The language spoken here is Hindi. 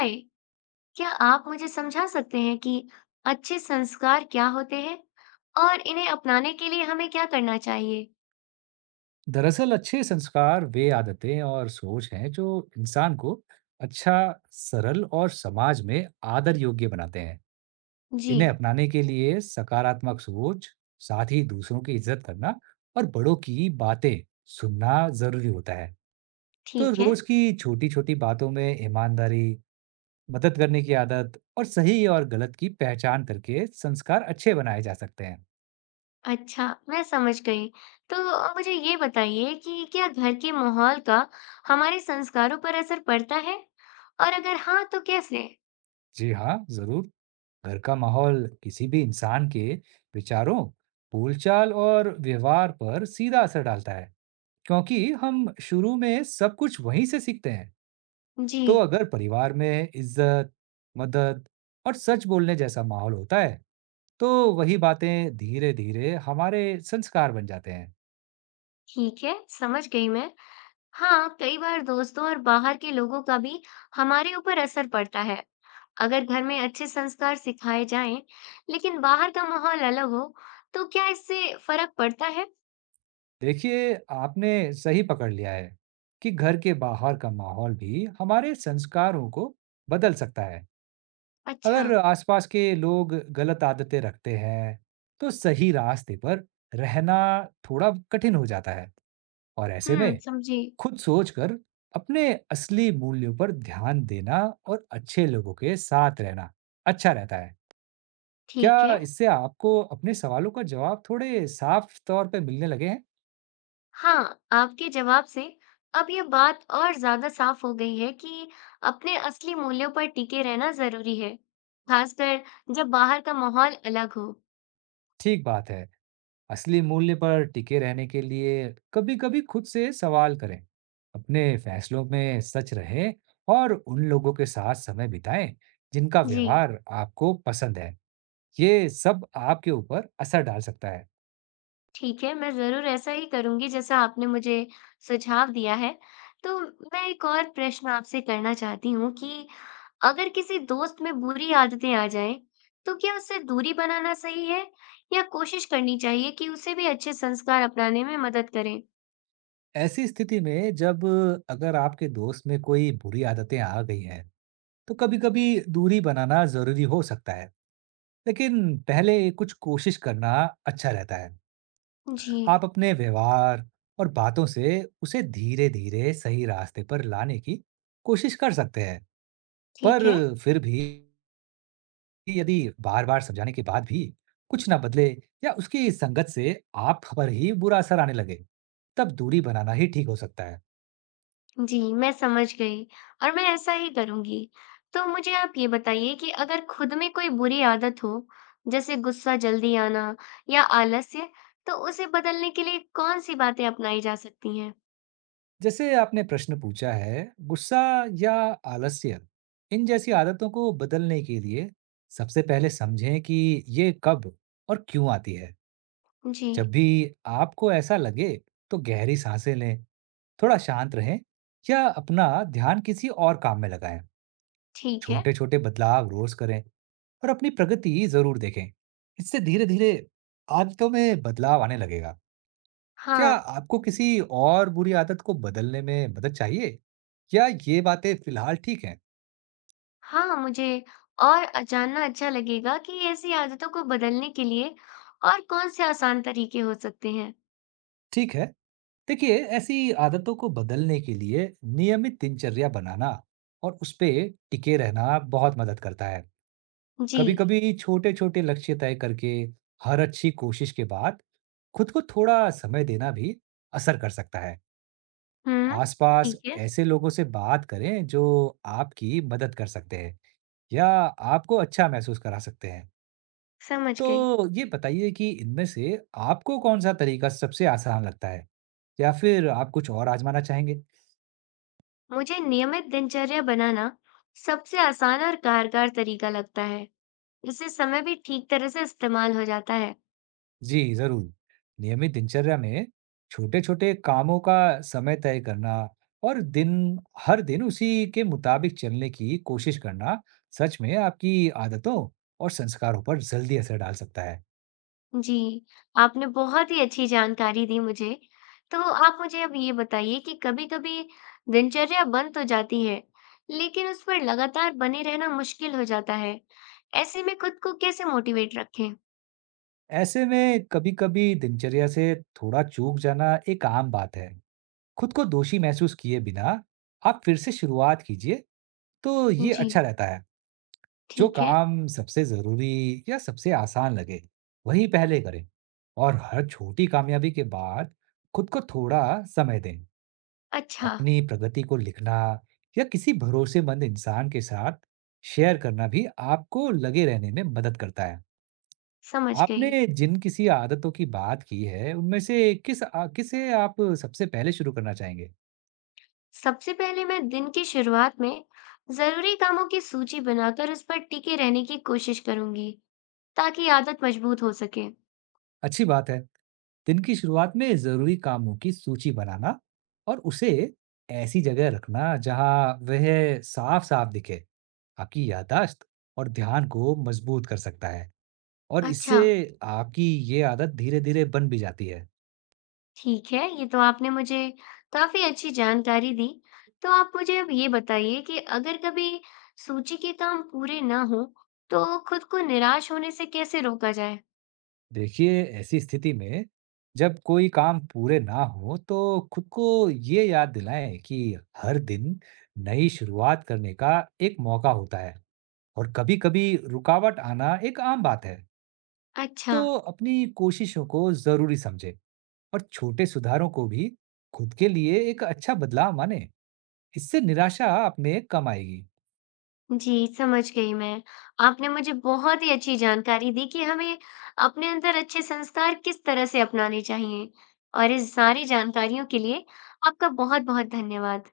हाय, क्या आप मुझे समझा सकते हैं कि अच्छे संस्कार क्या होते हैं और इन्हें अपनाने के लिए हमें क्या करना चाहिए? दरअसल अच्छे संस्कार वे आदतें और सोच हैं जो इंसान को अच्छा, सरल और समाज में आदर योग्य बनाते हैं। जी, इन्हें अपनाने के लिए सकारात्मक सोच, साथ ही दूसरों की इज्जत करना और बड़ों की बातें सुनना जरूरी होता है। तो ठीक है। रोज की छोटी-छोटी बातों में ईमानदारी, मदद करने की आदत और सही और गलत की पहचान करके संस्कार अच्छे बनाए जा सकते हैं। अच्छा, मैं समझ गई। तो मुझे ये बताइए कि क्या घर के माहौल का हमारे संस्कारों पर असर पड़ता है? और अगर हाँ, तो कैसे? जी हाँ, जरूर। घर का माहौल किसी भी इंसान के विचारों, बोलचाल और व्यवहार पर सीधा असर डालता है, क्योंकि हम शुरू में सब कुछ वहीं से सीखते हैं। जी, तो अगर परिवार में इज्जत, मदद और सच बोलने जैसा माहौल होता है, तो वही बातें धीरे-धीरे हमारे संस्कार बन जाते हैं। ठीक है, समझ गई मैं। हाँ, कई बार दोस्तों और बाहर के लोगों का भी हमारे ऊपर असर पड़ता है। अगर घर में अच्छे संस्कार सिखाए जाएं, लेकिन बाहर का माहौल अलग हो, तो क्या इससे फर्क पड़ता है? देखिए, आपने सही पकड़ लिया है कि घर के बाहर का माहौल भी हमारे संस्कारों को बदल सकता है। अच्छा, अगर आसपास के लोग गलत आदतें रखते हैं, तो सही रास्ते पर रहना थोड़ा कठिन हो जाता है और ऐसे में समझी। खुद सोचकर अपने असली मूल्यों पर ध्यान देना और अच्छे लोगों के साथ रहना अच्छा रहता है। ठीक क्या है। इससे आपको अपने सवालों का जवाब थोड़े साफ तौर पे मिलने लगे हैं? हाँ, आपके जवाब से अब ये बात और ज्यादा साफ हो गई है कि अपने असली मूल्यों पर टिके रहना जरूरी है, खासकर जब बाहर का माहौल अलग हो। ठीक बात है। असली मूल्य पर टिके रहने के लिए कभी-कभी खुद से सवाल करें, अपने फैसलों में सच रहें और उन लोगों के साथ समय बिताएं जिनका जी। व्यवहार आपको पसंद है। ये सब आपके ऊपर असर डाल सकता है। ठीक है, मैं ज़रूर ऐसा ही करूँगी जैसा आपने मुझे सुझाव दिया है। तो मैं एक और प्रश्न आपसे करना चाहती हूँ कि अगर किसी दोस्त में बुरी आदतें आ जाएँ, तो क्या उससे दूरी बनाना सही है या कोशिश करनी चाहिए कि उसे भी अच्छे संस्कार अपनाने में मदद करें? ऐसी स्थिति में जब अगर आपके दोस्त में कोई बुरी आदतें आ गई हैं, तो कभी-कभी दूरी बनाना ज़रूरी हो सकता है, लेकिन पहले कुछ कोशिश करना अच्छा रहता है। जी, आप अपने व्यवहार और बातों से उसे धीरे धीरे सही रास्ते पर लाने की कोशिश कर सकते हैं। पर ठीक है। फिर भी यदि बार बार समझाने के बाद भी कुछ ना बदले या उसकी संगत से आप पर ही बुरा असर आने लगे, तब दूरी बनाना ही ठीक हो सकता है। जी, मैं समझ गई और मैं ऐसा ही करूँगी। तो मुझे आप ये बताइए कि अगर खुद में कोई बुरी आदत हो, जैसे गुस्सा जल्दी आना या आलस्य, तो उसे बदलने के लिए कौन-सी बातें अपनाई जा सकती हैं? जैसे आपने प्रश्न पूछा है, गुस्सा या आलस्य, इन जैसी आदतों को बदलने के लिए सबसे पहले समझें कि ये कब और क्यों आती है। जी, जब भी आपको ऐसा लगे, तो गहरी सांसें लें, थोड़ा शांत रहें या अपना ध्यान किसी और काम में लगाएं। ठीक है। छोटे-छोटे बदलाव रोज करें और अपनी प्रगति जरूर देखें। इससे धीरे-धीरे आदतों में बदलाव आने लगेगा। क्या हाँ, आपको किसी और बुरी आदत को बदलने में मदद चाहिए? या ये बातें फिलहाल ठीक हैं? हाँ, मुझे और जानना अच्छा लगेगा कि ऐसी आदतों को बदलने के लिए और कौन-से आसान तरीके हो सकते हैं? ठीक है। देखिए, ऐसी आदतों को बदलने के लिए नियमित दिनचर्या बनाना और उस पे टिके रहना बहुत मदद करता है। कभी जी, कभी छोटे छोटे लक्ष्य तय करके हर अच्छी कोशिश के बाद खुद को थोड़ा समय देना भी असर कर सकता है। हुँ, आसपास ठीक है, ऐसे लोगों से बात करें जो आपकी मदद कर सकते हैं या आपको अच्छा महसूस करा सकते हैं। समझ गई। तो ये बताइए कि इनमें से आपको कौन सा तरीका सबसे आसान लगता है या फिर आप कुछ और आजमाना चाहेंगे? मुझे नियमित दिनचर्या बनाना सबसे आसान और कारगर तरीका लगता है। इससे समय भी ठीक तरह से इस्तेमाल हो जाता है। जी, ज़रूर। नियमित दिनचर्या में छोटे-छोटे कामों का समय तय करना और दिन हर दिन उसी के मुताबिक चलने की कोशिश करना सच में आपकी आदतों और संस्कारों पर जल्दी असर डाल सकता है। जी, आपने बहुत ही अच्छी जानकारी दी मुझे। तो आप मुझे अब ये बताइए कि कभी-कभी दिनचर्या बन तो जाती है, लेकिन उस पर लगातार बने रहना मुश्किल हो जाता है। ऐसे में खुद को कैसे मोटिवेट रखें? ऐसे में कभी-कभी दिनचर्या से थोड़ा चूक जाना एक आम बात है। खुद को दोषी महसूस किए बिना आप फिर से शुरुआत कीजिए, तो ये जी, अच्छा रहता है। जो ठीक है। काम सबसे ज़रूरी या सबसे आसान लगे, वही पहले करें और हर छोटी कामयाबी के बाद खुद को थोड़ा समय दें। अच्छा, अपनी प्रगति को लिखना या किसी भरोसेमंद इंसान के साथ शेयर करना भी आपको लगे रहने में मदद करता है। समझ आपने गई। जिन किसी आदतों की बात की है, उनमें से किसे आप सबसे पहले शुरू करना चाहेंगे? सबसे पहले मैं दिन की शुरुआत में जरूरी कामों की सूची बनाकर उस पर टिके रहने की कोशिश करूंगी ताकि आदत मजबूत हो सके। अच्छी बात है। दिन की शुरुआत में जरूरी कामों की सूची बनाना और उसे ऐसी जगह रखना जहां वह साफ साफ दिखे, आपकी यादाश्त और ध्यान को मजबूत कर सकता है और अच्छा, इससे आपकी ये आदत धीरे धीरे बन भी जाती है। ठीक है, ये तो आपने मुझे काफी अच्छी जानकारी दी। तो आप मुझे अब ये बताइए कि अगर कभी सूची के काम पूरे ना हो, तो खुद को निराश होने से कैसे रोका जाए? देखिए, ऐसी स्थिति में जब कोई काम पूरे ना हो तो खुद को ये याद दिलाएं कि हर दिन नई शुरुआत करने का एक मौका होता है और कभी-कभी रुकावट आना एक आम बात है। अच्छा। तो अपनी कोशिशों को जरूरी समझे और छोटे सुधारों को भी खुद के लिए एक अच्छा बदलाव माने, इससे निराशा आप में कम आएगी। जी, समझ गई मैं। आपने मुझे बहुत ही अच्छी जानकारी दी कि हमें अपने अंदर अच्छे संस्कार किस तरह से अपनाने चाहिए और इस सारी जानकारियों के लिए आपका बहुत-बहुत धन्यवाद।